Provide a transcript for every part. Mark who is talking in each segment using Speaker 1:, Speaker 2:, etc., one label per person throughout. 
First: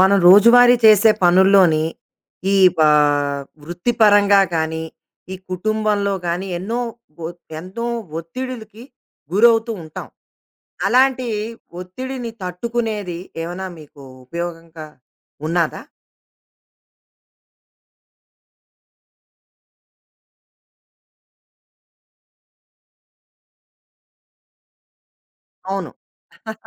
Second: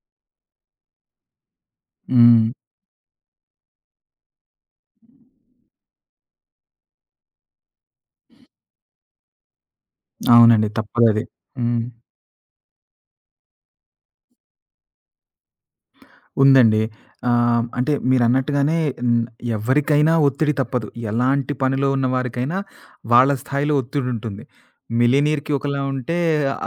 Speaker 1: మనం రోజువారీ చేసే పనుల్లోని
Speaker 2: హ్మ్.
Speaker 1: ఈ వృత్తిపరంగా కానీ, ఈ కుటుంబంలో కానీ ఎన్నో ఒ ఎంతో ఒత్తిడులకి గురవుతూ ఉంటాం.
Speaker 2: అవునండి. తప్పదది.
Speaker 1: అలాంటి
Speaker 2: హ్మ్.
Speaker 1: ఒత్తిడిని తట్టుకునేది ఏమైనా మీకు ఉపయోగంగా ఉన్నదా?
Speaker 2: ఉందండి. అంటే మీరన్నట్టుగానే ఎవరికైనా ఒత్తిడి తప్పదు. ఎలాంటి పనిలో ఉన్న వారికైనా వాళ్ళ స్థాయిలో ఒత్తిడుంటుంది. మిలియనీర్‌కి ఒకలా
Speaker 1: అవును.
Speaker 2: ఉంటే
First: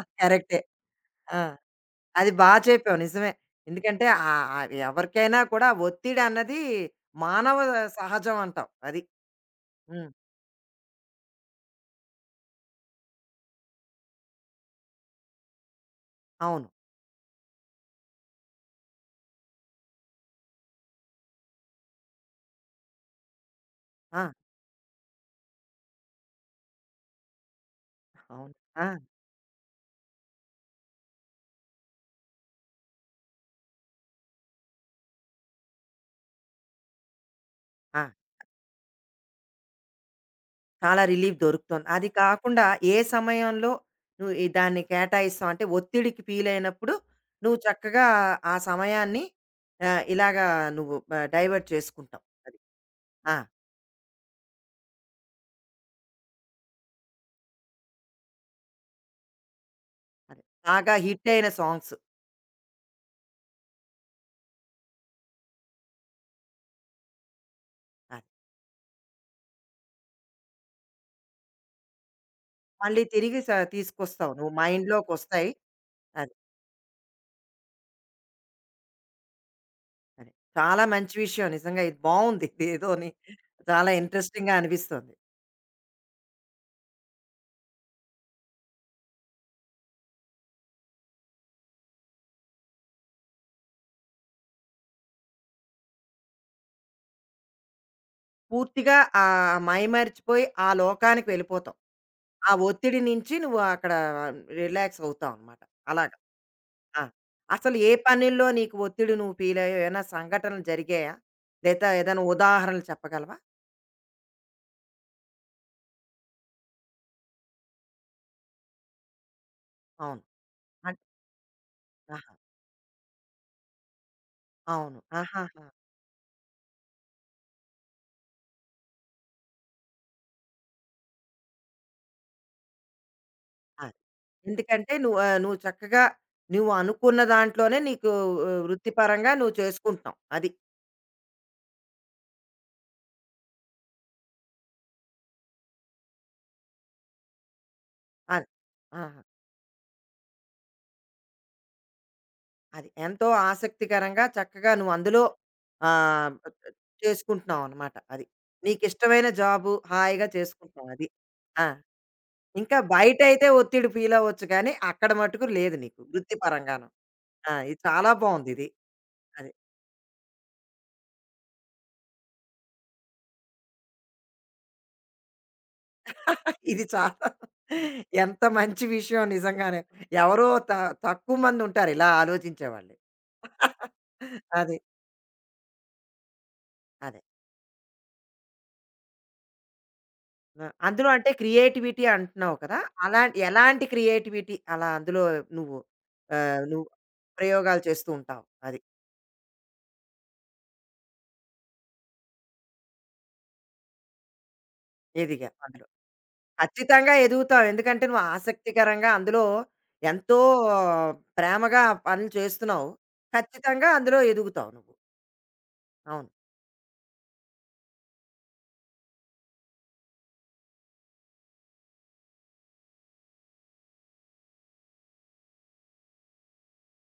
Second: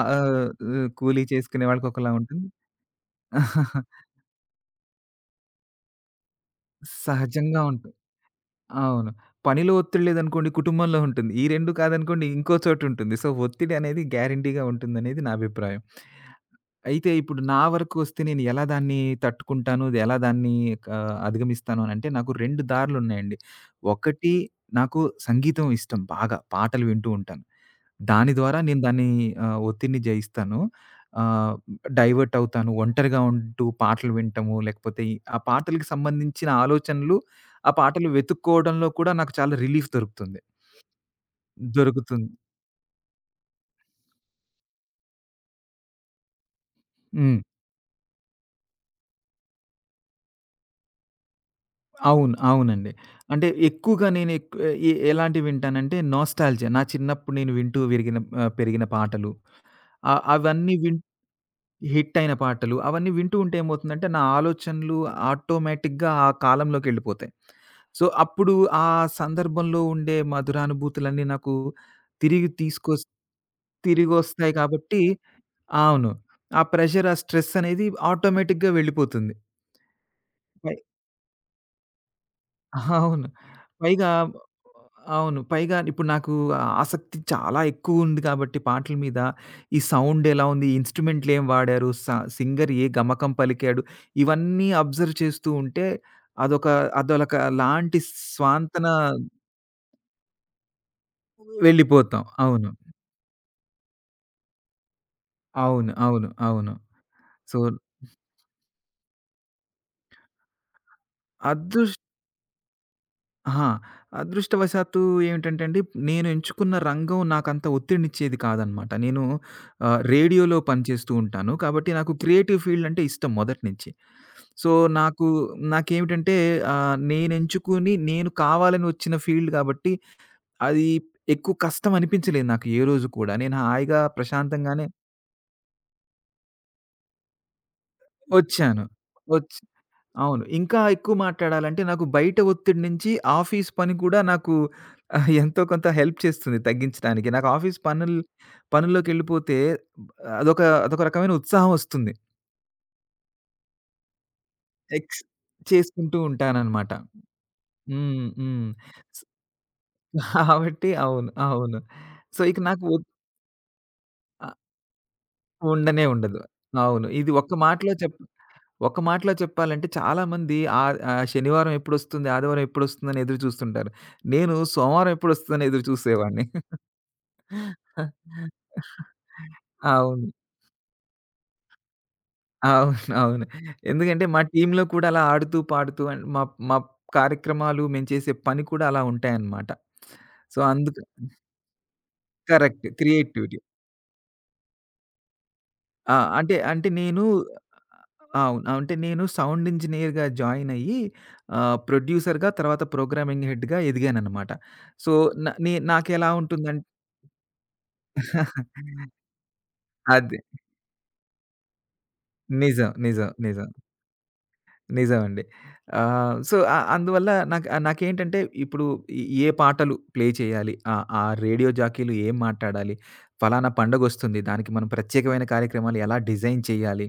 Speaker 2: ఆహ్,
Speaker 1: కరెక్టే.
Speaker 2: కూలీ
Speaker 1: ఆ!
Speaker 2: చేసుకునే వాళ్ళకి ఒకలా
Speaker 1: అది
Speaker 2: ఉంటుంది.
Speaker 1: బా చెప్పావు నిజమే. ఎందుకంటే ఆహ్, ఆహ్, ఎవరికైనా కూడా ఒత్తిడి అన్నది మానవ
Speaker 2: సహజంగా ఉంటుంది.
Speaker 1: సహజం అంటాం. అది.
Speaker 2: అవును. పనిలో ఒత్తిడి
Speaker 1: హ్మ్.
Speaker 2: లేదనుకోండి, కుటుంబంలో ఉంటుంది. ఈ 2 కాదనుకోండి, ఇంకో చోటుంటుంది. సో, ఒత్తిడి అనేది గ్యారంటీగా ఉంటుందనేది నా అభిప్రాయం.
Speaker 1: అవును.
Speaker 2: అయితే ఇప్పుడు నా వరకు వస్తే, నేను ఎలా దాన్ని తట్టుకుంటాను? ఇది ఎలా దాన్ని క అధిగమిస్తాను అనంటే నాకు 2 దారులున్నాయండి.
Speaker 1: ఆ!
Speaker 2: ఒకటి, నాకు సంగీతం ఇష్టం బాగా. పాటలు వింటూ ఉంటాను. దాని
Speaker 1: అవును.
Speaker 2: ద్వారా నేను
Speaker 1: ఆ!
Speaker 2: దాన్ని ఒత్తిడిని జయిస్తాను. ఆహ్, డైవర్ట్ అవుతాను. ఒంటరిగా ఉంటూ పాటలు వినటము, లేకపోతే ఆ పాటలకి సంబంధించిన ఆలోచనలు, ఆ
Speaker 1: ఆ!
Speaker 2: పాటలు వెతుక్కోవడంలో కూడా నాకు చాలా రిలీఫ్ దొరుకుతుంది.
Speaker 1: చాలా రిలీఫ్ దొరుకుతోంది. అది
Speaker 2: దొరుకుతుంది.
Speaker 1: కాకుండా ఏ సమయంలో నువ్వు ఈ దాన్ని కేటాయిస్తావు? అంటే ఒత్తిడికి ఫీలయినప్పుడు
Speaker 2: హ్మ్.
Speaker 1: నువ్వు చక్కగా ఆ సమయాన్ని ఇలాగా నువ్వు డైవర్ట్ చేసుకుంటావు.
Speaker 2: అవును.
Speaker 1: అది.
Speaker 2: అవునండి.
Speaker 1: ఆ!
Speaker 2: అంటే ఎక్కువగా నేను ఎక్ ఎ ఎలాంటివి వింటానంటే, నోస్టాల్జియా. నా చిన్నప్పుడు నేను వింటూ విరిగిన పెరిగిన పాటలు. ఆహ్,
Speaker 1: అది.
Speaker 2: అవన్నీ
Speaker 1: బాగా
Speaker 2: విన్
Speaker 1: హిట్టయిన సాంగ్స్.
Speaker 2: హిట్ అయిన పాటలు. అవన్నీ వింటూ ఉంటే ఏమవుతుందంటే, నా ఆలోచనలు ఆటోమేటిక్‌గా ఆ కాలంలోకెళ్ళిపోతాయి. సో,
Speaker 1: అది.
Speaker 2: అప్పుడు ఆ సందర్భంలో ఉండే మధురానుభూతులన్నీ నాకు తిరిగి
Speaker 1: మళ్ళీ
Speaker 2: తీసుకొస్
Speaker 1: తిరిగి తీసుకొస్తావు. నువ్వు
Speaker 2: తిరిగొస్తాయి కాబట్టి
Speaker 1: మైండ్‌లోకొస్తాయి.
Speaker 2: అవును.
Speaker 1: అది.
Speaker 2: ఆ ప్రెషర్, ఆ స్ట్రెస్ అనేది ఆటోమేటిక్‌గా వెళ్ళిపోతుంది.
Speaker 1: అది.
Speaker 2: పై
Speaker 1: చాలా మంచి విషయం నిజంగా ఇది బావుంది. ఇదేదోని
Speaker 2: అవును.
Speaker 1: చాలా
Speaker 2: పైగా
Speaker 1: ఇంట్రెస్టింగ్‌గా అనిపిస్తోంది.
Speaker 2: అవును. పైగా ఇప్పుడు నాకు ఆసక్తి చాలా ఎక్కువుంది కాబట్టి, పాటల మీద, ఈ సౌండ్ ఎలా ఉంది? ఇన్‌స్ట్రుమెంట్లు ఏం వాడారు? సింగర్ ఏ గమకం పలికాడు? ఇవన్నీ అబ్జర్వ్ చేస్తూ ఉంటే అదొక అదొక లాంటి స్వాంతన
Speaker 1: పూర్తిగా మైమరిచిపోయి ఆ లోకానికి వెళ్ళిపోతావు.
Speaker 2: వెళ్ళిపోతాం.
Speaker 1: ఆ
Speaker 2: అవును.
Speaker 1: ఒత్తిడి నుంచి నువ్వు అక్కడ రిలాక్స్ అవుతావనమాట.
Speaker 2: అవును.
Speaker 1: అలాగా.
Speaker 2: అవును. అవును.
Speaker 1: ఆ!
Speaker 2: సో,
Speaker 1: అసలు ఏ పనుల్లో నీకు ఒత్తిడి నువ్వు ఫీలయ్యావు? ఏమైనా సంఘటనలు జరిగాయా?
Speaker 2: అదృ
Speaker 1: లేదా ఏదైనా ఉదాహరణలు చెప్పగలవా?
Speaker 2: అహా! అదృష్టవశాత్తు ఏమిటంటే అండి, నేను ఎంచుకున్న రంగం నాకంత ఒత్తిడినిచ్చేది కాదనమాట. నేను
Speaker 1: అవును.
Speaker 2: రేడియోలో
Speaker 1: అన్
Speaker 2: పనిచేస్తూ ఉంటాను. కాబట్టి నాకు
Speaker 1: ఆహా!
Speaker 2: క్రియేటివ్ ఫీల్డ్ అంటే ఇష్టం మొదటి నుంచి. సో,
Speaker 1: అవును.
Speaker 2: నాకు
Speaker 1: ఆహాహా!
Speaker 2: నాకేమిటంటే నేనెంచుకుని నేను కావాలని వచ్చిన ఫీల్డ్ కాబట్టి అది ఎక్కువ కష్టం అనిపించలేదు నాకు ఏ రోజు కూడా. నేను
Speaker 1: అది.
Speaker 2: హాయిగా ప్రశాంతంగానే
Speaker 1: ఎందుకంటే నువ్వు నువ్వు చక్కగా నువ్వు అనుకున్న దాంట్లోనే నీకు ఆ,
Speaker 2: వచ్చాను.
Speaker 1: వృత్తిపరంగా
Speaker 2: ఒచ్
Speaker 1: నువ్వు చేసుకుంటున్నావు.
Speaker 2: అవును.
Speaker 1: అది.
Speaker 2: ఇంకా ఎక్కువ మాట్లాడాలంటే, నాకు బయట ఒత్తిడి నుంచి ఆఫీస్ పని కూడా నాకు ఎంతో కొంత హెల్ప్ చేస్తుంది తగ్గించడానికి. నాకు ఆఫీస్ పనుల్
Speaker 1: అది. ఆహా!
Speaker 2: పనుల్లోకెళ్ళిపోతే అదొక అదొక రకమైన ఉత్సాహం ఒస్తుంది.
Speaker 1: అది. ఎంతో ఆసక్తికరంగా చక్కగా నువ్వు
Speaker 2: ఎక్స్
Speaker 1: అందులో
Speaker 2: చేసుకుంటూ
Speaker 1: ఆహ్,
Speaker 2: ఉంటాననమాట.
Speaker 1: చేసుకుంటున్నావు అనమాట అది.
Speaker 2: హ్మ్. హ్మ్. స్
Speaker 1: నీకిష్టమైన జాబు హాయిగా
Speaker 2: కాబట్టి
Speaker 1: చేసుకుంటున్నావు అది.
Speaker 2: అవును.
Speaker 1: ఆ!
Speaker 2: అవును. సో, ఇక
Speaker 1: ఇంకా
Speaker 2: నాకు ఒ
Speaker 1: బయటైతే ఒత్తిడి ఫీలవ్వచ్చు
Speaker 2: ఆహ్,
Speaker 1: కానీ, అక్కడ మటుకు లేదు నీకు
Speaker 2: ఉండనే ఉండదు.
Speaker 1: వృత్తిపరంగాను.
Speaker 2: అవును. ఇది ఒక్క
Speaker 1: ఆ! ఇది
Speaker 2: మాటలో
Speaker 1: చాలా
Speaker 2: చెప్
Speaker 1: బావుందిది.
Speaker 2: ఒక మాటలో
Speaker 1: అది.
Speaker 2: చెప్పాలంటే, చాలామంది ఆహ్, ఆహ్, శనివారం ఎప్పుడొస్తుంది, ఆదివారం ఎప్పుడొస్తుందని ఎదురు చూస్తుంటారు. నేను సోమవారం ఎప్పుడొస్తుందని ఎదురు చూసేవాడిని.
Speaker 1: ఇది చాలా ఎంత మంచి విషయం నిజంగానే.
Speaker 2: అవును.
Speaker 1: ఎవరో తక్కువ మందుంటారు ఇలా ఆలోచించేవాళ్ళు.
Speaker 2: అవును. అవును. ఎందుకంటే మా
Speaker 1: అది.
Speaker 2: టీమ్‌లో కూడా అలా ఆడుతూ, పాడుతూ అండ్ మా మా
Speaker 1: అదే.
Speaker 2: కార్యక్రమాలు, మేము చేసే పని కూడా అలా ఉంటాయన్నమాట. సో,
Speaker 1: ఆ!
Speaker 2: అందుకు
Speaker 1: అందులో అంటే క్రియేటివిటీ అంటున్నావు కదా!
Speaker 2: కరెక్ట్.
Speaker 1: అలాంటి
Speaker 2: క్రియేటివిటీ.
Speaker 1: ఎలాంటి క్రియేటివిటీ అలా అందులో నువ్వు
Speaker 2: ఆ! అంటే,
Speaker 1: నువ్వు
Speaker 2: అంటే నేను
Speaker 1: ప్రయోగాలు చేస్తూ ఉంటావు.
Speaker 2: అవును.
Speaker 1: అది
Speaker 2: అంటే నేను సౌండ్ ఇంజినీర్‌గా జాయిన్ అయ్యి ప్రొడ్యూసర్‌గా, తర్వాత ప్రోగ్రామింగ్ హెడ్‌గా ఎదిగాననమాట. సో, న
Speaker 1: ఎదిగా
Speaker 2: నే
Speaker 1: అందులో.
Speaker 2: నాకెలా ఉంటుందంటే
Speaker 1: ఖచ్చితంగా ఎదుగుతావు. ఎందుకంటే నువ్వు ఆసక్తికరంగా అందులో
Speaker 2: అదే.
Speaker 1: ఎంతో ప్రేమగా ఆ పనులు చేస్తున్నావు.
Speaker 2: నిజం. నిజం. నిజం.
Speaker 1: ఖచ్చితంగా అందులో ఎదుగుతావు నువ్వు.
Speaker 2: నిజమండి.
Speaker 1: అవును.
Speaker 2: సో, అందువల్ల నాకేంటంటే ఇప్పుడు ఏ ఏ పాటలు ప్లే చేయాలి? ఆ ఆ రేడియో జాకీలు ఏం మాట్లాడాలి? ఫలానా పండగొస్తుంది, దానికి మనం ప్రత్యేకమైన కార్యక్రమాలు ఎలా డిజైన్ చేయాలి?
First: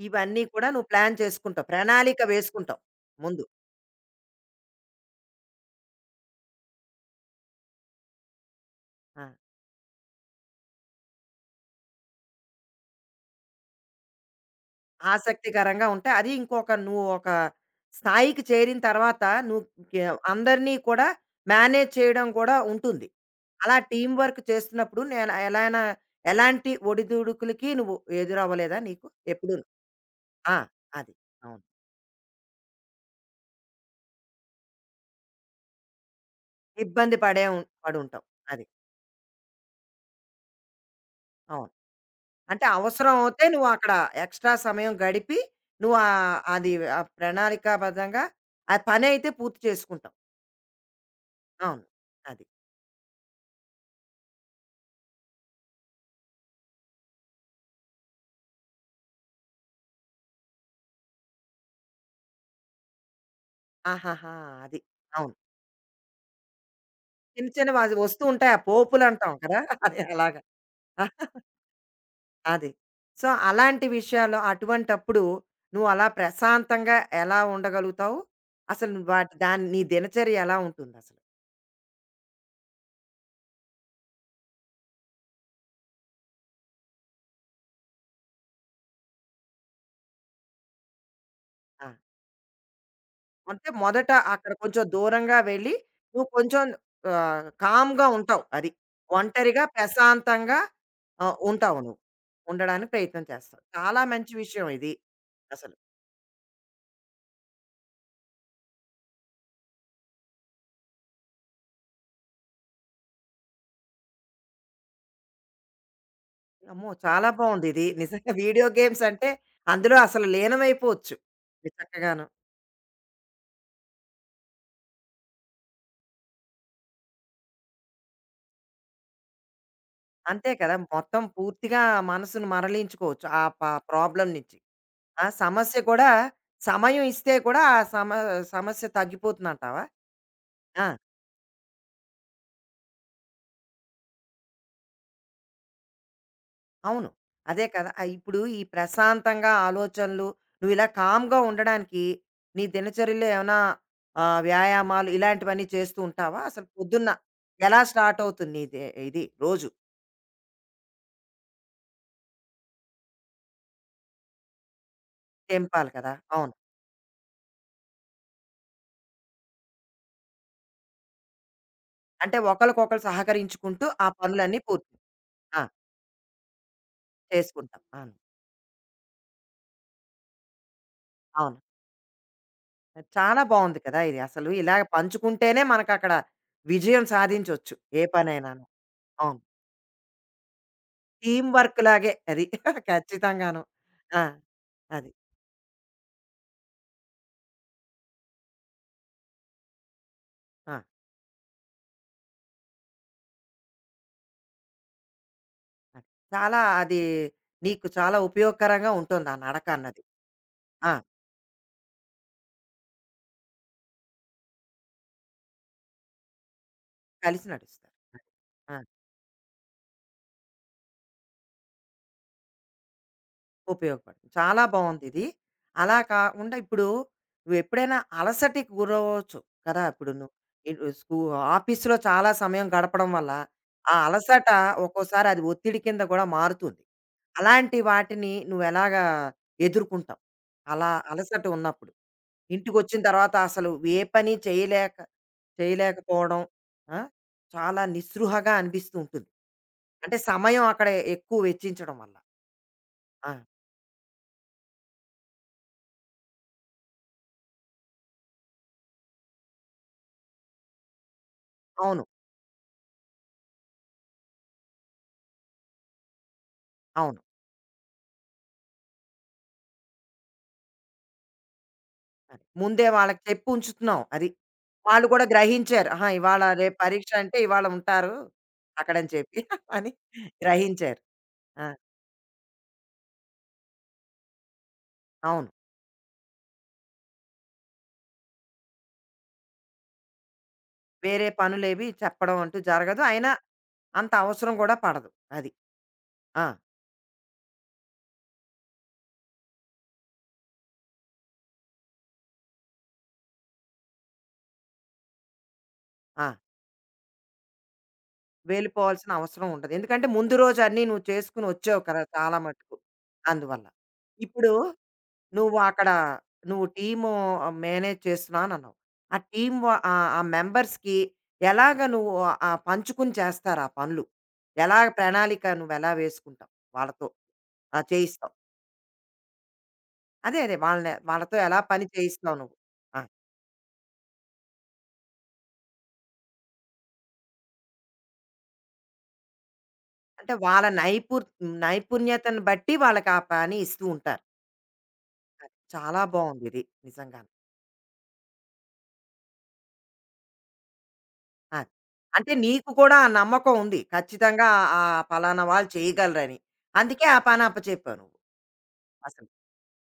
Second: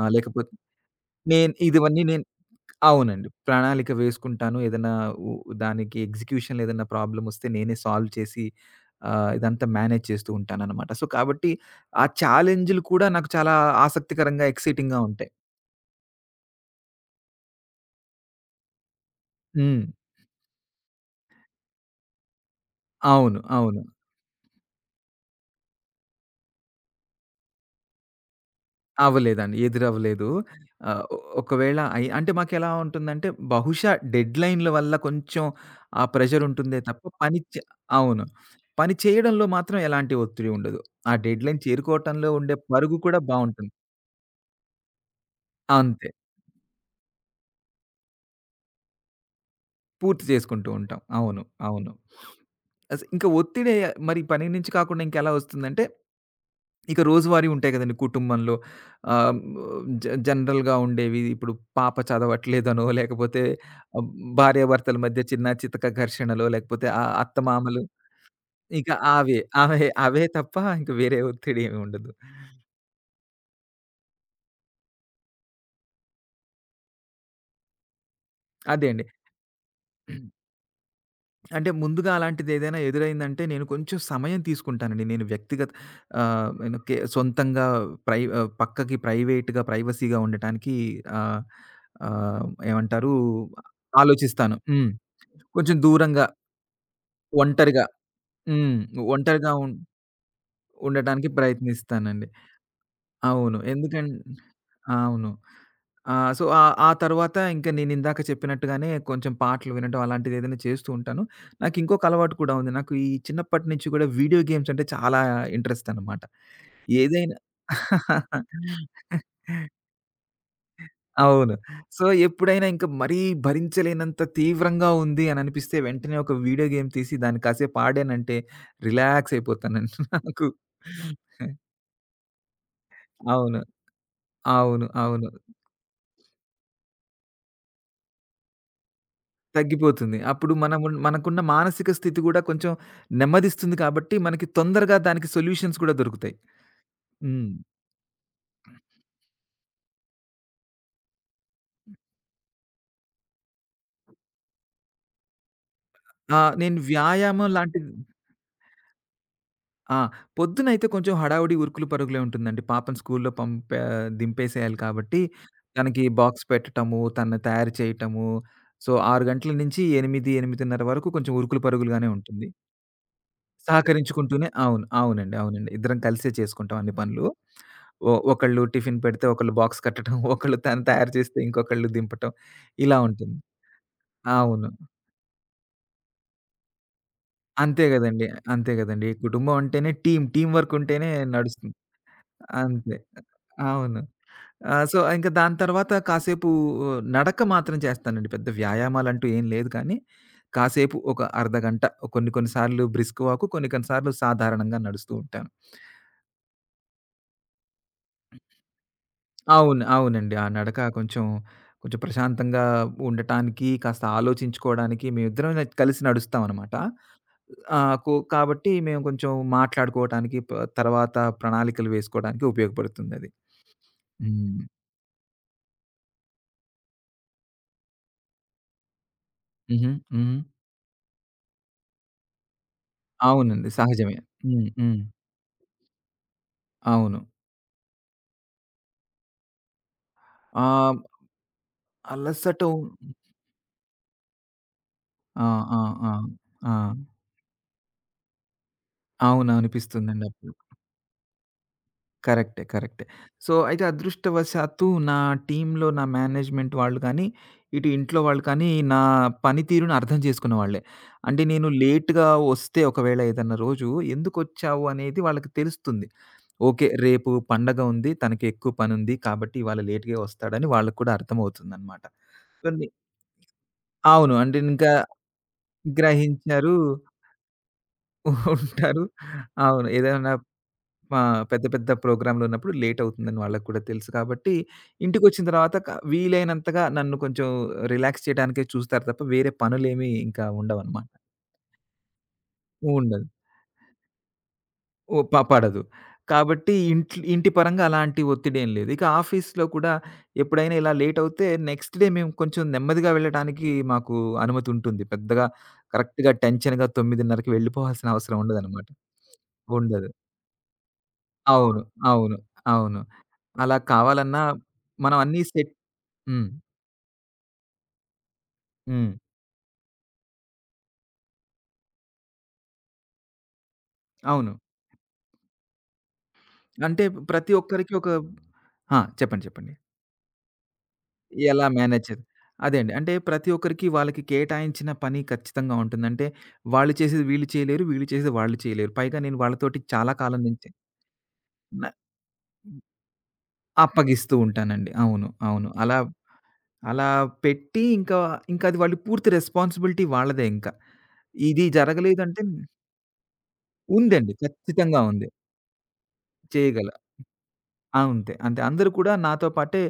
Speaker 2: ఆహ్,
Speaker 1: ఇవన్నీ
Speaker 2: లేకపోతే
Speaker 1: కూడా నువ్వు ప్లాన్
Speaker 2: నేను
Speaker 1: చేసుకుంటావు.
Speaker 2: ఇదివన్నీ
Speaker 1: ప్రణాళిక
Speaker 2: నేను
Speaker 1: వేసుకుంటావు
Speaker 2: అవునండి.
Speaker 1: ముందు.
Speaker 2: ప్రణాళిక వేసుకుంటాను. ఏదన్నా ఉ దానికి ఎగ్జిక్యూషన్‌లో ఏదన్నా ప్రాబ్లమొస్తే నేనే సాల్వ్ చేసి
Speaker 1: ఆ!
Speaker 2: ఇదంతా మేనేజ్ చేస్తూ ఉంటాననమాట. సో, కాబట్టి ఆ ఛాలెంజ్‌లు కూడా నాకు చాలా ఆసక్తికరంగా, ఎక్సైటింగ్‌గా ఉంటాయి.
Speaker 1: ఆసక్తికరంగా ఉంటాయి. అది ఇంకొక నువ్వు ఒక స్థాయికి చేరిన తర్వాత నువ్వు
Speaker 2: హ్మ్.
Speaker 1: గే అందరినీ కూడా మేనేజ్ చేయడం కూడా ఉంటుంది.
Speaker 2: అవును.
Speaker 1: అలా
Speaker 2: అవును.
Speaker 1: టీమ్ వర్క్ చేస్తున్నప్పుడు నేను ఎలాంటి ఒడిదుడుకులకి నువ్వు ఎదురవ్వలేదా నీకు?
Speaker 2: అవ్వలేదండి.
Speaker 1: ఎప్పుడూను.
Speaker 2: ఎదురవ్వలేదు.
Speaker 1: ఆ!
Speaker 2: ఆహ్,
Speaker 1: అది.
Speaker 2: ఒ
Speaker 1: అవును.
Speaker 2: ఒకవేళ అంటే మాకెలా ఉంటుందంటే, బహుశా డెడ్‌లైన్‌ల వల్ల కొంచెం ఆ ప్రెషరుంటుందే తప్ప,
Speaker 1: ఇబ్బంది
Speaker 2: పని
Speaker 1: పడే
Speaker 2: చే అవును.
Speaker 1: పడుంటావు. అది.
Speaker 2: పని చేయడంలో మాత్రం ఎలాంటి ఒత్తిడి ఉండదు. ఆ డెడ్‌లైన్
Speaker 1: అవును.
Speaker 2: చేరుకోవటంలో ఉండే
Speaker 1: అంటే
Speaker 2: పరుగు
Speaker 1: అవసరం
Speaker 2: కూడా
Speaker 1: అవుతే నువ్వు
Speaker 2: బావుంటుంది.
Speaker 1: అక్కడ ఎక్స్‌ట్రా సమయం గడిపి నువ్వు
Speaker 2: అంతే.
Speaker 1: అది ఆ ప్రణాళికాబద్ధంగా ఆ పనైతే పూర్తి చేసుకుంటావు.
Speaker 2: పూర్తి చేసుకుంటూ ఉంటాం. అవును.
Speaker 1: అవును.
Speaker 2: అవును.
Speaker 1: అది.
Speaker 2: ఇంక ఒత్తిడి మరి పని నుంచి కాకుండా ఇంకెలా వస్తుందంటే, ఇక రోజువారీ ఉంటాయి కదండీ కుటుంబంలో. ఆహ్, జ జనరల్‌గా ఉండేవి. ఇప్పుడు పాప చదవట్లేదనో, లేకపోతే ఆహ్,
Speaker 1: ఆహాహా! అది.
Speaker 2: భార్యాభర్తల మధ్య
Speaker 1: అవును.
Speaker 2: చిన్న చితక ఘర్షణలో, లేకపోతే
Speaker 1: చిన్న చిన్నవి
Speaker 2: అత్తమామలు,
Speaker 1: అది వస్తూ ఉంటాయి. ఆ
Speaker 2: ఇక
Speaker 1: పోపులంటాం
Speaker 2: అవే.
Speaker 1: కదా!
Speaker 2: అవే
Speaker 1: అది
Speaker 2: అవే
Speaker 1: అలాగా.
Speaker 2: తప్ప ఇంక వేరే ఒత్తిడి ఏమి ఉండదు.
Speaker 1: అది. సో, అలాంటి విషయాల్లో అటువంటప్పుడు నువ్వు అలా ప్రశాంతంగా ఎలా ఉండగలుగుతావు?
Speaker 2: అదే
Speaker 1: అసలు
Speaker 2: అండి.
Speaker 1: నువ్వు వాటి దాని నీ దినచర్య ఎలా ఉంటుందసలు?
Speaker 2: అంటే ముందుగా అలాంటిదేదైనా ఎదురైందంటే, నేను కొంచెం సమయం తీసుకుంటానండి. నేను వ్యక్తిగత నేను సొంతంగా పక్కకి ప్రైవేట్‌గా, ప్రైవసీగా ఉండటానికి ఆహ్,
Speaker 1: ఆ!
Speaker 2: ఆహ్, ఏమంటారు
Speaker 1: అంటే మొదట అక్కడ
Speaker 2: ఆలోచిస్తాను.
Speaker 1: కొంచెం
Speaker 2: హ్మ్.
Speaker 1: దూరంగా వెళ్ళి
Speaker 2: కొంచెం దూరంగా,
Speaker 1: నువ్వు కొంచెం
Speaker 2: ఒంటరిగా
Speaker 1: కామ్‌గా ఉంటావు అది.
Speaker 2: హ్మ్. ఒంటరిగా
Speaker 1: ఒంటరిగా
Speaker 2: ఉం
Speaker 1: ప్రశాంతంగా
Speaker 2: ఉండటానికి
Speaker 1: ఉంటావు నువ్వు.
Speaker 2: ప్రయత్నిస్తానండి.
Speaker 1: ఉండడానికి ప్రయత్నం
Speaker 2: అవును.
Speaker 1: చేస్తావు. చాలా మంచి విషయం ఇది
Speaker 2: అవును.
Speaker 1: అసలు.
Speaker 2: సో, ఆ ఆ తర్వాత ఇంకా నేనిందాక చెప్పినట్టుగానే కొంచెం పాటలు వినడం అలాంటిదేదైనా చేస్తూ ఉంటాను. నాకింకొక అలవాటు కూడా ఉంది. నాకు ఈ చిన్నప్పటి నుంచి కూడా వీడియో గేమ్స్ అంటే చాలా ఇంట్రెస్ట్ అనమాట.
Speaker 1: అమ్మో! చాలా
Speaker 2: ఏదైనా
Speaker 1: బావుందిది. నిజంగా వీడియో గేమ్స్ అంటే అందులో అసలు లీనమైపోవచ్చు.
Speaker 2: అవును.
Speaker 1: ఇది
Speaker 2: సో,
Speaker 1: చక్కగాను.
Speaker 2: ఎప్పుడైనా ఇంక మరీ భరించలేనంత తీవ్రంగా ఉంది అననిపిస్తే, వెంటనే ఒక వీడియో గేమ్ తీసి దాన్ని కాసేపు ఆడానంటే రిలాక్స్ అయిపోతానండి నాకు.
Speaker 1: అంతే కదా! మొత్తం పూర్తిగా మనసును మరలించుకోవచ్చు. ఆ
Speaker 2: అవును.
Speaker 1: ప ప్రాబ్లమ్ నుంచి.
Speaker 2: అవును.
Speaker 1: ఆ
Speaker 2: అవును.
Speaker 1: సమస్య కూడా సమయం ఇస్తే కూడా ఆ సమ సమస్య తగ్గిపోతుందంటావా?
Speaker 2: తగ్గిపోతుంది. అప్పుడు మనము
Speaker 1: ఆ!
Speaker 2: మనకున్న మానసిక స్థితి గూడా కొంచెం నెమ్మదిస్తుంది కాబట్టి, మనకి తొందరగా దానికి సొల్యూషన్స్ కూడా దొరుకుతాయి.
Speaker 1: అవును.
Speaker 2: హ్మ్.
Speaker 1: అదే కదా! ఇప్పుడు ఈ ప్రశాంతంగా ఆలోచనలు నువ్వు ఇలా కామ్‌గా ఉండడానికి నీ దినచర్యలో ఏమైనా వ్యాయామాలు ఇలాంటివన్నీ చేస్తూ
Speaker 2: ఆ!
Speaker 1: ఉంటావా? అసలు
Speaker 2: నేను
Speaker 1: పొద్దున్న
Speaker 2: వ్యాయామం
Speaker 1: ఎలా
Speaker 2: లాంటిది
Speaker 1: స్టార్ట్ అవుతుంది నీది ఇది రోజు?
Speaker 2: ఆ! పొద్దునైతే కొంచెం హడావుడి, ఉరుకులు పరుగులే ఉంటుందండి. పాపను స్కూల్‌లో పంపా దింపేసేయాలి కాబట్టి,
Speaker 1: తెంపాలి
Speaker 2: తనకి
Speaker 1: కదా!
Speaker 2: బాక్స్
Speaker 1: అవును.
Speaker 2: పెట్టటము, తనని తయారు చేయటము. సో, 6 గంటల నుంచి 8, 8:30 వరకు కొంచెం ఉరుకులు పరుగులుగానే
Speaker 1: అంటే
Speaker 2: ఉంటుంది.
Speaker 1: ఒకళ్ళకొకళ్ళు సహకరించుకుంటూ ఆ
Speaker 2: సహకరించుకుంటూనే
Speaker 1: పనులన్నీ
Speaker 2: అవును.
Speaker 1: పూర్తి
Speaker 2: అవునండి.
Speaker 1: ఆ!
Speaker 2: అవునండి. ఇద్దరం కలిసే చేసుకుంటాం అన్ని పనులు.
Speaker 1: చేసుకుంటాం. అవును.
Speaker 2: ఒకళ్ళు టిఫిన్ పెడితే ఒకళ్ళు బాక్స్ కట్టడం, ఒకళ్ళు తను తయారు చేస్తే
Speaker 1: అవును.
Speaker 2: ఇంకొకళ్ళు దింపటం, ఇలా ఉంటుంది.
Speaker 1: చాలా బావుంది కదా! ఇది అసలు
Speaker 2: అవును.
Speaker 1: ఇలాగ పంచుకుంటేనే మనకక్కడ విజయం సాధించొచ్చు.
Speaker 2: అంతే
Speaker 1: ఏ
Speaker 2: గదండీ!
Speaker 1: పనైనాను.
Speaker 2: అంతే గదండీ!
Speaker 1: అవును.
Speaker 2: కుటుంబం అంటేనే టీమ్. టీమ్ వర్క్ ఉంటేనే
Speaker 1: టీమ్
Speaker 2: నడుస్తుంది.
Speaker 1: వర్క్ లాగే అది.
Speaker 2: అంతే.
Speaker 1: ఖచ్చితంగాను.
Speaker 2: అవును.
Speaker 1: ఆ!
Speaker 2: సో,
Speaker 1: అది.
Speaker 2: ఇంక దాని తర్వాత కాసేపు ఆ, నడక మాత్రం చేస్తానండి. పెద్ద వ్యాయామాలంటూ ఏం లేదు కానీ,
Speaker 1: ఆ!
Speaker 2: కాసేపు ఒక అర్ధగంట, కొన్ని కొన్ని సార్లు బ్రిస్క్ వాక్, కొన్ని కొన్ని సార్లు సాధారణంగా నడుస్తూ ఉంటాను.
Speaker 1: అది. చాలా అది నీకు చాలా ఉపయోగకరంగా ఉంటుంది ఆ నడక
Speaker 2: అవును.
Speaker 1: అన్నది.
Speaker 2: అవునండి. ఆ నడక
Speaker 1: ఆ!
Speaker 2: కొంచెం, కొంచెం ప్రశాంతంగా ఉండటానికి, కాస్త ఆలోచించుకోవడానికి మేమిద్దరం కలిసి నడుస్తామనమాట.
Speaker 1: కలిసి నడుస్తారు.
Speaker 2: ఆహ్, కో
Speaker 1: అది.
Speaker 2: కాబట్టి
Speaker 1: ఆ!
Speaker 2: మేము కొంచెం మాట్లాడుకోవటానికి, తర్వాత ప్రణాళికలు వేసుకోవడానికి ఉపయోగపడుతుందది.
Speaker 1: ఉపయోగపడుతుంది.
Speaker 2: హ్మ్.
Speaker 1: చాలా బావుందిది. అలా కాకుండా ఇప్పుడు నువ్వెప్పుడైనా అలసటకి గురవ్వచ్చు కదా!
Speaker 2: హుహు.
Speaker 1: ఇప్పుడు నువ్వు
Speaker 2: హ్మ్.
Speaker 1: ఇటు ఆఫీస్‌లో చాలా సమయం గడపడం వల్ల,
Speaker 2: అవునండి.
Speaker 1: ఆ
Speaker 2: సహజమే.
Speaker 1: అలసట
Speaker 2: హ్మ్. హ్మ్.
Speaker 1: ఒక్కోసారి అది ఒత్తిడి కింద కూడా మారుతుంది.
Speaker 2: అవును.
Speaker 1: అలాంటి వాటిని నువ్వెలాగా ఎదుర్కుంటావు? అలా
Speaker 2: ఆహ్,
Speaker 1: అలసట ఉన్నప్పుడు.
Speaker 2: అలసట ఉ-
Speaker 1: ఇంటికొచ్చిన తర్వాత అసలు ఏ పని చేయలేక
Speaker 2: ఆ! ఆ! ఆ!
Speaker 1: చేయలేకపోవడం
Speaker 2: ఆ!
Speaker 1: ఆ! చాలా నిస్పృహగా అనిపిస్తూ ఉంటుంది.
Speaker 2: అవును.
Speaker 1: అంటే
Speaker 2: అనిపిస్తుందండి అప్పుడు.
Speaker 1: సమయం అక్కడ ఎక్కువ వెచ్చించడం వల్ల.
Speaker 2: కరెక్టే. కరెక్టే.
Speaker 1: ఆ!
Speaker 2: సో, అయితే అదృష్టవశాత్తు నా టీమ్‌లో నా మేనేజ్‌మెంట్ వాళ్ళు కానీ, ఇటు ఇంట్లో వాళ్ళు కానీ నా పనితీరుని అర్థం చేసుకునేవాళ్ళే. అంటే నేను
Speaker 1: అవును.
Speaker 2: లేట్‌గా వస్తే ఒకవేళ ఏదన్నా రోజు, ఎందుకొచ్చావు అనేది వాళ్ళకి తెలుస్తుంది. ఓకే.
Speaker 1: అవును.
Speaker 2: రేపు పండగ ఉంది, తనకి ఎక్కువ పనుంది, కాబట్టి ఇవాళ లేట్‌గే వస్తాడని వాళ్ళకి కూడా అర్థమవుతుందనమాట.
Speaker 1: అది. ముందే
Speaker 2: కొన్ని
Speaker 1: వాళ్ళకి చెప్పి ఉంచుతున్నాం. అది.
Speaker 2: అవును. అంటే ఇంకా
Speaker 1: వాళ్ళు కూడా గ్రహించారు. ఆహా! ఇవాళ
Speaker 2: గ్రహించారు.
Speaker 1: రేపు పరీక్ష అంటే ఇవాళ ఉంటారు
Speaker 2: ఉంటారు.
Speaker 1: అక్కడని చెప్పి
Speaker 2: అవును.
Speaker 1: అని
Speaker 2: ఏదైనా
Speaker 1: గ్రహించారు.
Speaker 2: ఆ! పెద్ద
Speaker 1: ఆ!
Speaker 2: పెద్ద ప్రోగ్రామ్‌లున్నప్పుడు లేటవుతుందని వాళ్ళకి కూడా తెలుసు కాబట్టి, ఇంటికొచ్చిన
Speaker 1: అవును.
Speaker 2: తర్వాత వీలైనంతగా నన్ను కొంచెం రిలాక్స్ చేయడానికే చూస్తారు తప్ప, వేరే పనులేమీ ఇంకా ఉండవనమాట.
Speaker 1: వేరే పనులేవి చెప్పడం అంటూ జరగదు.
Speaker 2: ఉండదు.
Speaker 1: అయినా అంత అవసరం కూడా పడదు.
Speaker 2: ఓ ప
Speaker 1: అది.
Speaker 2: పడదు.
Speaker 1: ఆ!
Speaker 2: కాబట్టి ఇంటి పరంగా అలాంటి ఒత్తిడేం లేదు. ఇక ఆఫీస్‌లో కూడా ఎప్పుడైనా ఇలా లేటవుతే నెక్స్ట్ డే మేము కొంచెం నెమ్మదిగా వెళ్ళడానికి మాకు అనుమతుంటుంది. పెద్దగా
Speaker 1: ఆ!
Speaker 2: కరెక్ట్‌గా టెన్షన్‌గా 9:30కి వెళ్ళిపోవాల్సిన అవసరం ఉండదనమాట.
Speaker 1: వెళ్ళిపోవాల్సిన అవసరం ఉండదు. ఎందుకంటే
Speaker 2: ఉండదు.
Speaker 1: ముందు రోజు అన్నీ నువ్వు చేసుకొని
Speaker 2: అవును.
Speaker 1: వచ్చావు కదా!
Speaker 2: అవును.
Speaker 1: చాలా మటుకు.
Speaker 2: అవును.
Speaker 1: అందువల్ల.
Speaker 2: అలా కావాలన్నా
Speaker 1: ఇప్పుడు
Speaker 2: మనం అన్నీ
Speaker 1: నువ్వు
Speaker 2: సెట్
Speaker 1: అక్కడ
Speaker 2: హ్మ్.
Speaker 1: నువ్వు టీము మేనేజ్ చేస్తున్నానన్నావు.
Speaker 2: హ్మ్.
Speaker 1: ఆ టీమ్ వ ఆ ఆ మెంబర్స్‌కి ఎలాగ నువ్వు పంచుకుని చేస్తారు ఆ పనులు?
Speaker 2: అవును.
Speaker 1: ఎలాగ ప్రణాళిక నువ్వెలా వేసుకుంటావు
Speaker 2: అంటే
Speaker 1: వాళ్ళతో?
Speaker 2: ప్రతి
Speaker 1: ఆ!
Speaker 2: ఒక్కరికి ఒక
Speaker 1: చేయిస్తావు.
Speaker 2: ఆ! చెప్పండి. చెప్పండి.
Speaker 1: అదే అదే వాళ్ళని వాళ్ళతో ఎలా
Speaker 2: ఎలా
Speaker 1: పని
Speaker 2: మేనేజ్ చేయాలి?
Speaker 1: చేయిస్తావు నువ్వు?
Speaker 2: అదే అండి.
Speaker 1: ఆ!
Speaker 2: అంటే ప్రతి ఒక్కరికి వాళ్ళకి కేటాయించిన పని ఖచ్చితంగా ఉంటుంది. అంటే వాళ్ళు చేసేది వీళ్ళు చేయలేరు, వీళ్ళు చేసేది వాళ్ళు చేయలేరు. పైగా నేను వాళ్ళతోటి చాలా
Speaker 1: అంటే
Speaker 2: కాలం
Speaker 1: వాళ్ళ
Speaker 2: నుంచి న
Speaker 1: నైపుణ్యతను బట్టి వాళ్ళకి ఆ పని ఇస్తూ ఉంటారు.
Speaker 2: అప్పగిస్తూ ఉంటానండి. అవును.
Speaker 1: అది
Speaker 2: అవును. అలా
Speaker 1: చాలా బావుందిది
Speaker 2: అలా
Speaker 1: నిజంగాను.
Speaker 2: పెట్టి ఇంకా, ఇంకా అది వాళ్ళు, పూర్తి రెస్పాన్సిబిలిటీ వాళ్ళదే ఇంకా. ఇది
Speaker 1: అది. అంటే
Speaker 2: జరగలేదంటే
Speaker 1: నీకు కూడా ఆ నమ్మకం ఉంది.
Speaker 2: ఉందండి.
Speaker 1: ఖచ్చితంగా ఆ
Speaker 2: ఖచ్చితంగా
Speaker 1: ఆ
Speaker 2: ఉంది.
Speaker 1: పలానా వాళ్ళు చేయగలరని.
Speaker 2: చేయగల.
Speaker 1: అందుకే ఆ పని అప్పచెప్పావు
Speaker 2: ఆ!
Speaker 1: నువ్వు
Speaker 2: అంతే. అంతే. అందరూ కూడా
Speaker 1: అసలు.
Speaker 2: నాతో పాటే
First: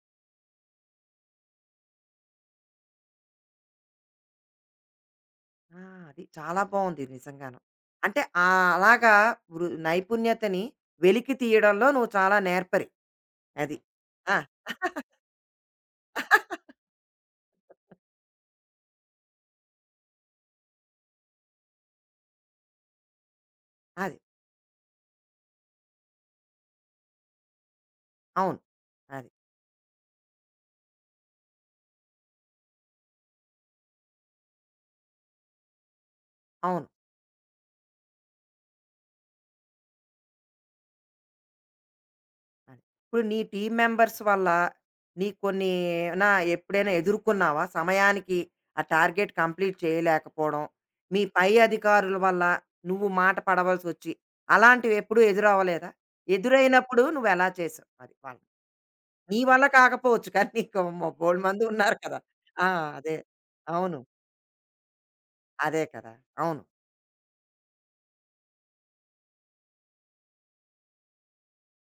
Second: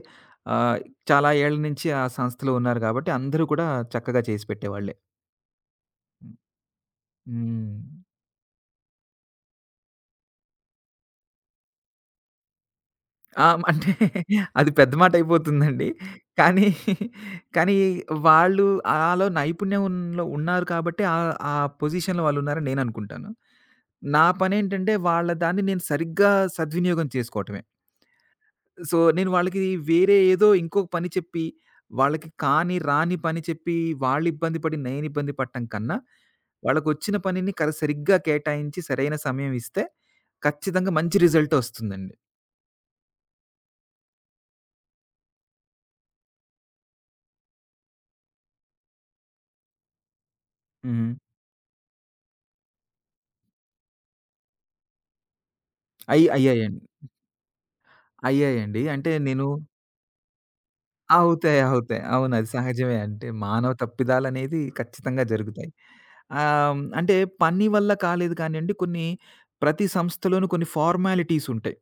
Speaker 2: ఆహ్, చాలా ఏళ్ల నుంచి ఆ సంస్థలో ఉన్నారు గాబట్టి, అందరూ కూడా చక్కగా చేసి పెట్టేవాళ్ళే.
Speaker 1: ఆ! అది చాలా బావుంది నిజంగాను.
Speaker 2: హ్మ్.
Speaker 1: అంటే అలాగా నైపుణ్యతని వెలికి తీయడంలో నువ్వు చాలా నేర్పరి.
Speaker 2: ఆ!
Speaker 1: అది.
Speaker 2: అంటే
Speaker 1: ఆ!
Speaker 2: అది పెద్ద మాటయిపోతుందండి. కానీ, కానీ వాళ్ళు నైపుణ్యంలో ఉన్నారు కాబట్టి, ఆ ఆ పొజిషన్‌లో వాళ్ళున్నారని నేననుకుంటాను.
Speaker 1: అది.
Speaker 2: నా పనేంటంటే వాళ్ళ దాన్ని నేను సరిగ్గా సద్వినియోగం చేసుకోవటమే.
Speaker 1: అవును.
Speaker 2: సో, నేను
Speaker 1: అది.
Speaker 2: వాళ్ళకి వేరే ఏదో ఇంకో పని చెప్పి, వాళ్ళకి కాని, రాని పని చెప్పి, వాళ్ళు ఇబ్బంది పడి నేను ఇబ్బంది పడటం కన్నా,
Speaker 1: అవును.
Speaker 2: వాళ్ళకొచ్చిన పనిని సరిగ్గా కేటాయించి, సరైన సమయం ఇస్తే ఖచ్చితంగా మంచి రిజల్ట్ ఒస్తుందండి.
Speaker 1: అది. ఇప్పుడు నీ టీమ్ మెంబర్స్ వల్ల నీకు కొన్ని ఏమైనా ఎప్పుడైనా ఎదుర్కొన్నావా? సమయానికి ఆ టార్గెట్ కంప్లీట్ చేయలేకపోవడం,
Speaker 2: హ్మ్.
Speaker 1: మీ పై అధికారుల వల్ల నువ్వు మాట పడవలసొచ్చి అలాంటివెప్పుడూ ఎదురవ్వలేదా?
Speaker 2: అయ్యాయండి.
Speaker 1: ఎదురైనప్పుడు నువ్వెలా చేసావు? అది. వాళ్ళకి.
Speaker 2: అయ్యాయండి. అంటే
Speaker 1: నీ
Speaker 2: నేను
Speaker 1: వల్ల కాకపోవచ్చు. కానీ నీకు
Speaker 2: అవుతాయి.
Speaker 1: బోలెడుమంది ఉన్నారు
Speaker 2: అవుతాయి.
Speaker 1: కదా!
Speaker 2: అవును. అది
Speaker 1: ఆ!
Speaker 2: సహజమే.
Speaker 1: అదే.
Speaker 2: అంటే మానవ
Speaker 1: అవును.
Speaker 2: తప్పిదాలనేది ఖచ్చితంగా జరుగుతాయి.
Speaker 1: అదే కదా! అవును.
Speaker 2: హ్మ్. అంటే పని వల్ల కాలేదు కానియండి, కొన్ని, ప్రతి సంస్థలోనూ కొన్ని ఫార్మాలిటీస్ ఉంటాయి.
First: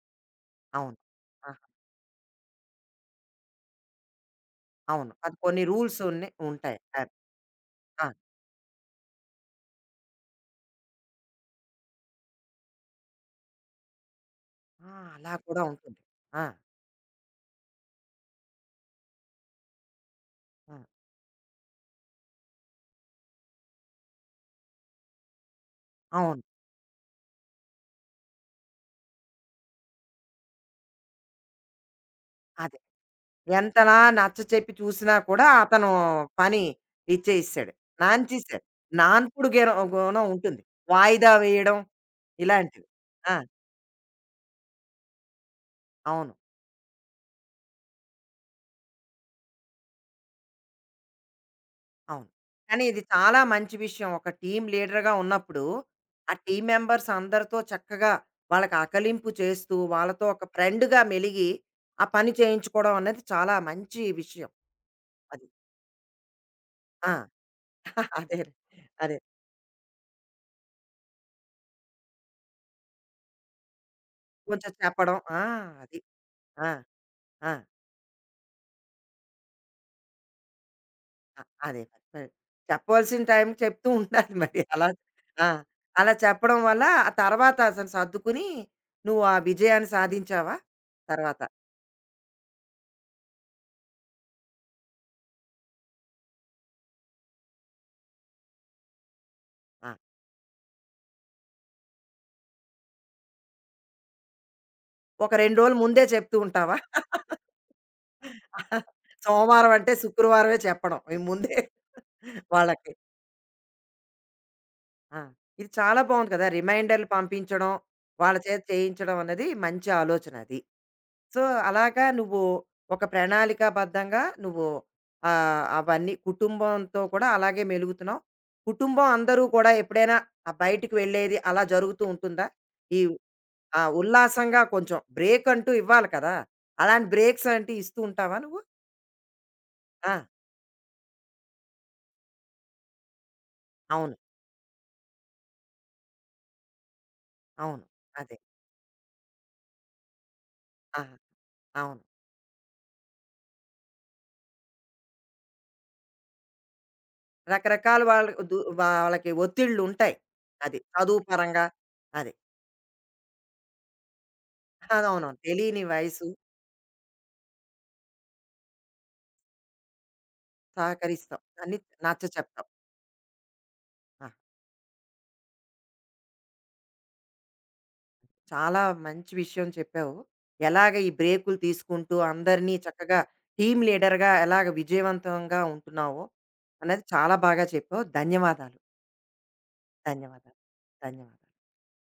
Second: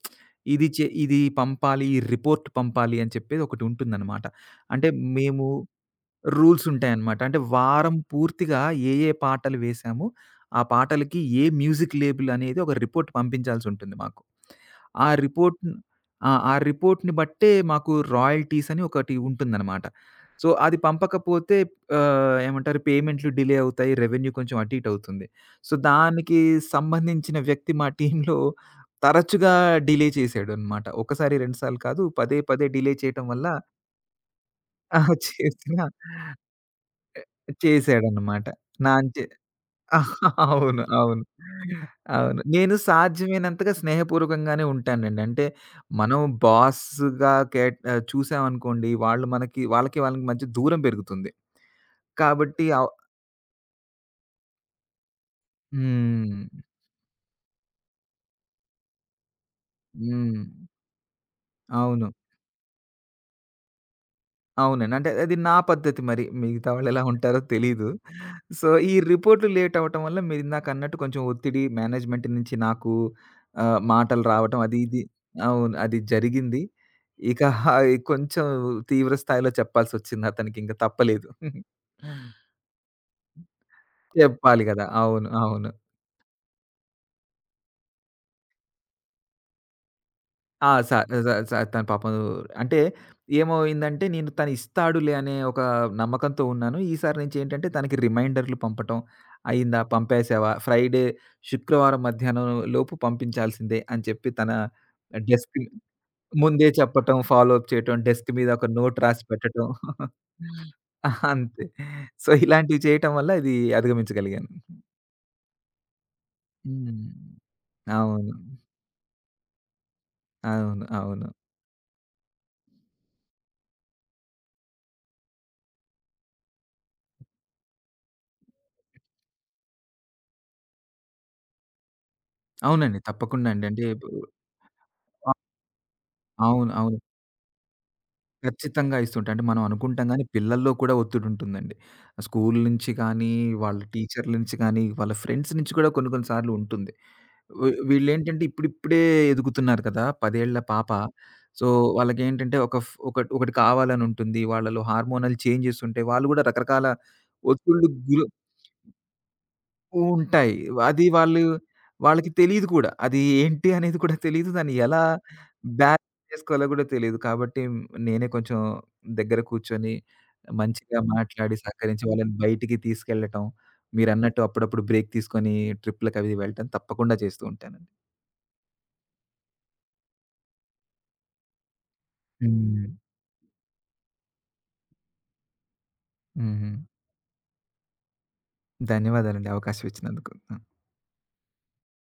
Speaker 1: అవును.
Speaker 2: ఇది
Speaker 1: ఆహా!
Speaker 2: పంపాలి, ఈ రిపోర్ట్ పంపాలి అని చెప్పేది ఒకటుంటుందనమాట. అంటే
Speaker 1: అవును. అది
Speaker 2: మేము
Speaker 1: కొన్ని రూల్స్
Speaker 2: రూల్స్
Speaker 1: ఉంటాయి. అది.
Speaker 2: ఉంటాయనమాట. అంటే వారం
Speaker 1: ఆ!
Speaker 2: పూర్తిగా ఏ ఏ పాటలు వేశామో, ఆ పాటలకి ఏ మ్యూజిక్ లేబుల్ అనేది ఒక రిపోర్ట్ పంపించాల్సుంటుంది మాకు.
Speaker 1: ఆ!
Speaker 2: ఆ
Speaker 1: అలా
Speaker 2: రిపోర్ట్
Speaker 1: కూడా ఉంటుంది.
Speaker 2: ఆ!
Speaker 1: ఆ!
Speaker 2: ఆ రిపోర్ట్‌ని బట్టే మాకు రాయల్టీస్ అని ఒకటి ఉంటుందనమాట. సో,
Speaker 1: ఆ!
Speaker 2: అది పంపకపోతే ఆహ్, ఏమంటారు పేమెంట్లు డిలే అవుతాయి. రెవెన్యూ కొంచెం అటు ఇటు అవుతుంది. సో, దానికి
Speaker 1: అవును.
Speaker 2: సంబంధించిన వ్యక్తి మా టీమ్‌లో తరచుగా డిలే చేసాడనమాట. ఒకసారి, 2 సార్లు కాదు, పదే పదే
Speaker 1: అదే.
Speaker 2: డిలే చేయటం వల్ల
Speaker 1: ఎంతలా నచ్చచెప్పి
Speaker 2: ఆ,
Speaker 1: చూసినా కూడా
Speaker 2: చేసిన
Speaker 1: అతను పని ఇచ్చేయిస్తాడు.
Speaker 2: చేసాడనమాట.
Speaker 1: నాన్చేసాడు.
Speaker 2: నా అంచే
Speaker 1: నాన్పుడు గుణం ఉంటుంది.
Speaker 2: అవును. అవును.
Speaker 1: వాయిదా వేయడం
Speaker 2: అవును. నేను
Speaker 1: ఇలాంటివి. ఆ!
Speaker 2: సాధ్యమైనంతగా స్నేహపూర్వకంగానే ఉంటానండి. అంటే మనం
Speaker 1: అవును.
Speaker 2: బాస్‌గా చూసామనుకోండి, వాళ్ళు మనకి వాళ్ళకి వాళ్ళకి మధ్య దూరం పెరుగుతుంది.
Speaker 1: అవును.
Speaker 2: కాబట్టి
Speaker 1: కానీ ఇది చాలా మంచి విషయం. ఒక టీమ్ లీడర్‌గా ఉన్నప్పుడు, ఆ
Speaker 2: హ్మ్.
Speaker 1: టీమ్ మెంబర్స్ అందరితో చక్కగా వాళ్ళకి ఆకలింపు చేస్తూ, వాళ్ళతో
Speaker 2: హ్మ్.
Speaker 1: ఒక ఫ్రెండ్‌గా మెలిగి, ఆ
Speaker 2: అవును.
Speaker 1: పని చేయించుకోవడం అనేది చాలా మంచి విషయం
Speaker 2: అవునండి. అంటే అది
Speaker 1: అది.
Speaker 2: నా పద్ధతి మరి. మిగతా వాళ్ళెలా
Speaker 1: ఆ!
Speaker 2: ఉంటారో తెలీదు.
Speaker 1: అదే.
Speaker 2: సో, ఈ
Speaker 1: అదే.
Speaker 2: రిపోర్ట్‌లు లేట్ అవ్వటం వల్ల మీరిందాకన్నట్టు కొంచెం ఒత్తిడి మేనేజ్‌మెంట్ నుంచి నాకు మాటలు రావటం
Speaker 1: కొంచెం
Speaker 2: అది ఇది
Speaker 1: చెప్పడం. ఆ!
Speaker 2: అవును. అది
Speaker 1: అది.
Speaker 2: జరిగింది.
Speaker 1: ఆ!
Speaker 2: ఇక
Speaker 1: ఆ!
Speaker 2: అయి కొంచెం తీవ్ర స్థాయిలో చెప్పాల్సొచ్చిందతనికి. ఇంక తప్పలేదు.
Speaker 1: అ అదే. మరి చెప్పవలసిన టైంకి చెప్తూ ఉండాలి మరి.
Speaker 2: చెప్పాలి గదా!
Speaker 1: అలా
Speaker 2: అవును.
Speaker 1: ఆ!
Speaker 2: అవును.
Speaker 1: అలా చెప్పడం వల్ల, ఆ తర్వాత అతను సర్దుకుని, నువ్వు ఆ విజయాన్ని సాధించావా
Speaker 2: ఆ! స స
Speaker 1: తర్వాత?
Speaker 2: స తను పాపం, అంటే ఏమైందంటే నేను తను ఇస్తాడులే అనే ఒక నమ్మకంతో ఉన్నాను. ఈసారి నుంచి ఏంటంటే తనకి రిమైండర్‌లు పంపటం, అయిందా?
Speaker 1: ఆ!
Speaker 2: పంపేసావా? శుక్రవారం మధ్యాహ్నం లోపు పంపించాల్సిందే అని చెప్పి, తన
Speaker 1: ఒక 2
Speaker 2: డెస్క్
Speaker 1: రోజులు ముందే చెప్తూ
Speaker 2: ముందే
Speaker 1: ఉంటావా?
Speaker 2: చెప్పటం, ఫాలో అప్ చేయటం, డెస్క్ మీద ఒక నోట్ రాసి పెట్టటం.
Speaker 1: సోమవారం అంటే శుక్రవారమే చెప్పడం. ఈ ముందే
Speaker 2: అంతే. సో, ఇలాంటివి
Speaker 1: వాళ్ళకి.
Speaker 2: చేయటం వల్ల ఇది అధిగమించగలిగాను.
Speaker 1: ఆ! ఇది చాలా బావుంది కదా!
Speaker 2: హ్మ్.
Speaker 1: రిమైండర్‌లు పంపించడం,
Speaker 2: అవును.
Speaker 1: వాళ్ళ చేత చేయించడం అన్నది మంచి ఆలోచన అది.
Speaker 2: అవును. అవును.
Speaker 1: సో, అలాగా నువ్వు ఒక ప్రణాళికాబద్ధంగా నువ్వు అవన్నీ కుటుంబంతో కూడా అలాగే మెలుగుతున్నావు. కుటుంబం అందరూ కూడా ఎప్పుడైనా బయటికి వెళ్ళేది అలా జరుగుతూ ఉంటుందా?
Speaker 2: అవునండి.
Speaker 1: ఈ
Speaker 2: తప్పకుండా అండి.
Speaker 1: ఆ!
Speaker 2: అంటే
Speaker 1: ఉల్లాసంగా కొంచెం బ్రేక్ అంటూ ఇవ్వాలి కదా!
Speaker 2: అవును. అవును.
Speaker 1: అలాంటి బ్రేక్స్ అంటే ఇస్తూ ఉంటావా నువ్వు?
Speaker 2: ఖచ్చితంగా ఇస్తుంటాయి. అంటే మనం అనుకుంటాం
Speaker 1: ఆ!
Speaker 2: గానీ పిల్లల్లో కూడా ఒత్తిడుంటుందండి. స్కూల్ నుంచి కానీ, వాళ్ళ
Speaker 1: అవును.
Speaker 2: టీచర్ల నుంచి కానీ, వాళ్ళ ఫ్రెండ్స్ నుంచి కూడా కొన్ని కొన్ని సార్లు ఉంటుంది.
Speaker 1: అవును. అదే.
Speaker 2: వీళ్ళేంటంటే ఇప్పుడిప్పుడే ఎదుగుతున్నారు కదా! 10 ఏళ్ల పాప.
Speaker 1: ఆహా!
Speaker 2: సో,
Speaker 1: అవును.
Speaker 2: వాళ్ళకేంటంటే ఒక ఫ్ ఒకటి ఒకటి కావాలనుంటుంది. వాళ్ళలో హార్మోనల్ చేంజెస్ ఉంటాయి. వాళ్ళు గూడా రకరకాల ఒత్తిళ్ళకి
Speaker 1: రకరకాల
Speaker 2: గుర
Speaker 1: వాళ్ళకి వాళ్ళకి ఒత్తిళ్ళుంటాయి.
Speaker 2: ఉంటాయి.
Speaker 1: అది.
Speaker 2: అది
Speaker 1: చదువు
Speaker 2: వాళ్ళు
Speaker 1: పరంగా
Speaker 2: వాళ్ళకి
Speaker 1: అది.
Speaker 2: తెలీదు కూడా. అది ఏంటి అనేది కూడా తెలీదు. దాన్ని ఎలా
Speaker 1: అదవునవును. తెలియని
Speaker 2: బ్యాలెన్స్
Speaker 1: వయసు
Speaker 2: చేసుకోవాలో కూడా తెలీదు. కాబట్టి నేనే కొంచెం దగ్గర కూర్చొని మంచిగా
Speaker 1: సహకరిస్తాం.
Speaker 2: మాట్లాడి
Speaker 1: అన్నీ
Speaker 2: సహకరించి
Speaker 1: నచ్చ
Speaker 2: వాళ్ళని
Speaker 1: చెప్తాం.
Speaker 2: బయటికి తీసుకెళ్ళటం,
Speaker 1: ఆ!
Speaker 2: మీరన్నట్టు అప్పుడప్పుడు బ్రేక్ తీసుకొని ట్రిప్‌లకవి వెళ్ళటం తప్పకుండా చేస్తూ ఉంటానండి.
Speaker 1: చాలా మంచి విషయం చెప్పావు. ఎలాగ ఈ బ్రేకులు తీసుకుంటూ అందరినీ
Speaker 2: హ్మ్.
Speaker 1: చక్కగా టీమ్ లీడర్‌గా ఎలాగ విజయవంతంగా ఉంటున్నావో
Speaker 2: హ్మ్.
Speaker 1: అనేది చాలా బాగా చెప్పావు. ధన్యవాదాలు.
Speaker 2: ధన్యవాదాలండి అవకాశం ఇచ్చినందుకు. ఆ!
Speaker 1: ధన్యవాదాలు. ధన్యవాదాలు.